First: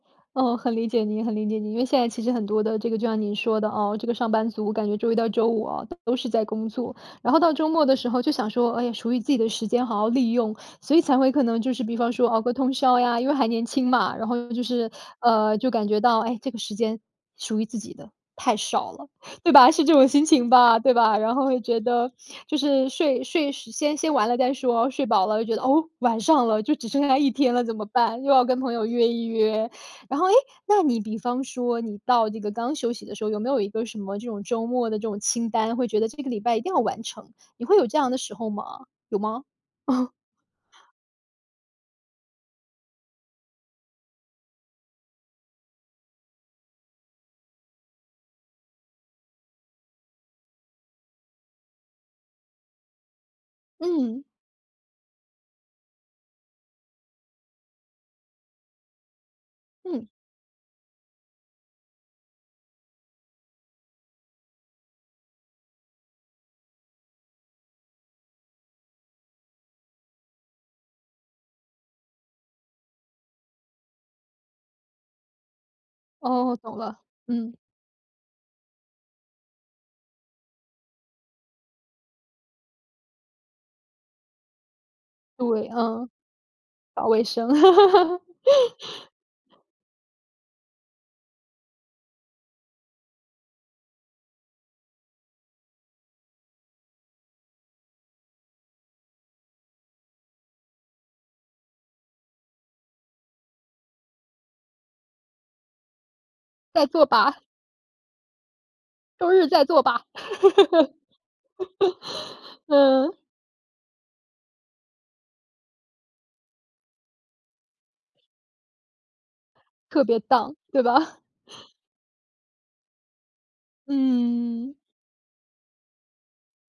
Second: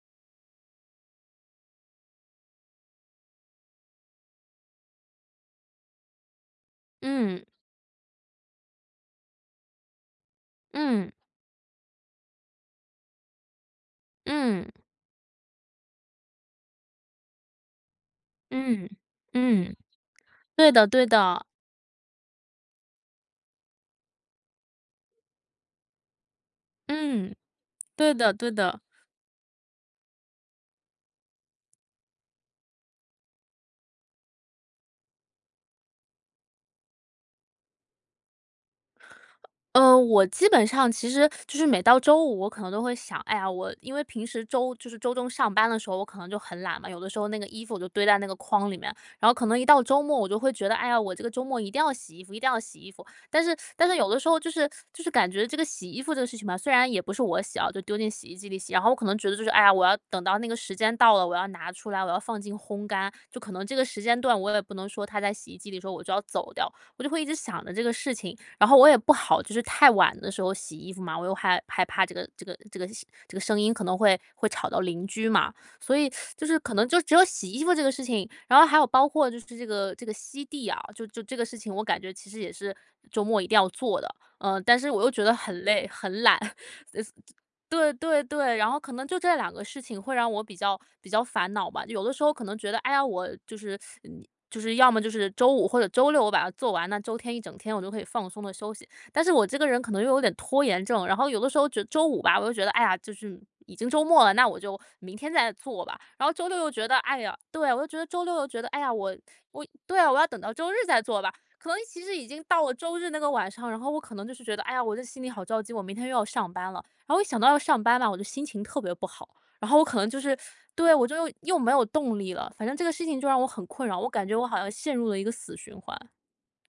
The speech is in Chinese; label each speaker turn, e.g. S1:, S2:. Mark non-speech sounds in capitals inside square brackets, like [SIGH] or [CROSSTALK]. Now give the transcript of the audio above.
S1: 哦，很理解您，很理解您，因为现在其实很多的这个就像您说的，哦，这个上班族，感觉周1到周5哦，都是在工作，然后
S2: 嗯。
S1: 到周末的时候就想说，哎，属于自己的时间好好利用，所以
S2: 嗯。
S1: 才会可能就是比方说熬个通宵呀，因为还年轻嘛，然后就
S2: 嗯。
S1: 是呃，就感觉到，哎，这个时间属于自己的太
S2: 嗯，
S1: 少了，对吧？
S2: 嗯。
S1: 是这种心情
S2: 对
S1: 吧，
S2: 的，
S1: 对
S2: 对
S1: 吧？然
S2: 的。
S1: 后会觉得就是睡睡先先玩了再说，睡饱了就觉得，哦，晚上了，就只剩下1
S2: 嗯，
S1: 天了怎么
S2: 对
S1: 办？又
S2: 的，
S1: 要
S2: 对
S1: 跟朋
S2: 的。
S1: 友约一约。然后，哎，那你比方说你到这个刚休息的时候，有没有一个什么这种周末的这种清单，会觉得这个礼拜一定要完成，你会有这样的时候吗？有吗？
S2: 呃，
S1: [CHUCKLES]
S2: 我基本上其实，[SUCKS TEETH] 就是每到周5我可能都会想，哎呀，我因为平时周就是周中上班的时候我可能就很懒嘛，有的时候那个衣服我就堆在那个筐里面，然后可能一到周末我就会觉得，哎呀，我这个周末一定要洗衣服一定要洗衣服。但是但是有的
S1: 嗯。
S2: 时候就是就是感觉这个洗衣服这个事情吧虽然也不是我洗哦，就丢进洗衣机里洗，然后我可能觉得就是，哎呀，我要
S1: 嗯。
S2: 等到那个时间到了，我要拿出来，我要放进烘干，就可能这个时间段我也不能说它在洗衣机里的时候我就要走掉，我就会一直想着这个事情。然后我也不好就是太晚的时候洗衣服嘛，我又害害怕这个这个这个洗这个声音可能会会吵到邻居嘛。所以，[SUCKS TEETH] 就
S1: 哦，
S2: 是可
S1: 懂
S2: 能就
S1: 了，
S2: 只有洗
S1: 嗯。
S2: 衣服这个事情，然后还有包括就是这个这个吸地啊，就就这个事情我感觉其实也是周末一定要做的，呃，但是我又觉得很
S1: 对，
S2: 累、
S1: 嗯，
S2: 很懒，
S1: 搞卫生。
S2: [LAUGHS] 这对对对，然后可能
S1: [LAUGHS]
S2: 就这2个事情会让我比较比较烦恼吧，有的时候可能觉得，哎呀，我就是就是要么就是周5或者周6我把它做完，那周天一整天我就可以放松地休息。但是我这个人可能又有点拖延症，然后有的时候觉周5吧，我就觉得，哎呀，就是已经周末了，那我就明天再做吧，然后周六又
S1: 再
S2: 觉得
S1: 做
S2: 哎呀
S1: 吧。
S2: 对，我就觉得周6又觉得，哎呀，我
S1: 周日再
S2: 我
S1: 做
S2: 对
S1: 吧。
S2: 啊，我要等到周日
S1: [LAUGHS]
S2: 再做吧，可能其实已经到了周日
S1: 嗯。
S2: 那个晚上，然后我可能就是觉得，哎呀，我这心里好着急，我明天又要上班了，然后我一想到要上班嘛，我就心情特别不好，然后我可
S1: 特
S2: 能
S1: 别
S2: 就是
S1: down，对
S2: 对，我就
S1: 吧？
S2: 又又没有动力了，反正这个事情就让我很困扰，我感觉我好像
S1: 嗯。
S2: 陷入了一个死循环。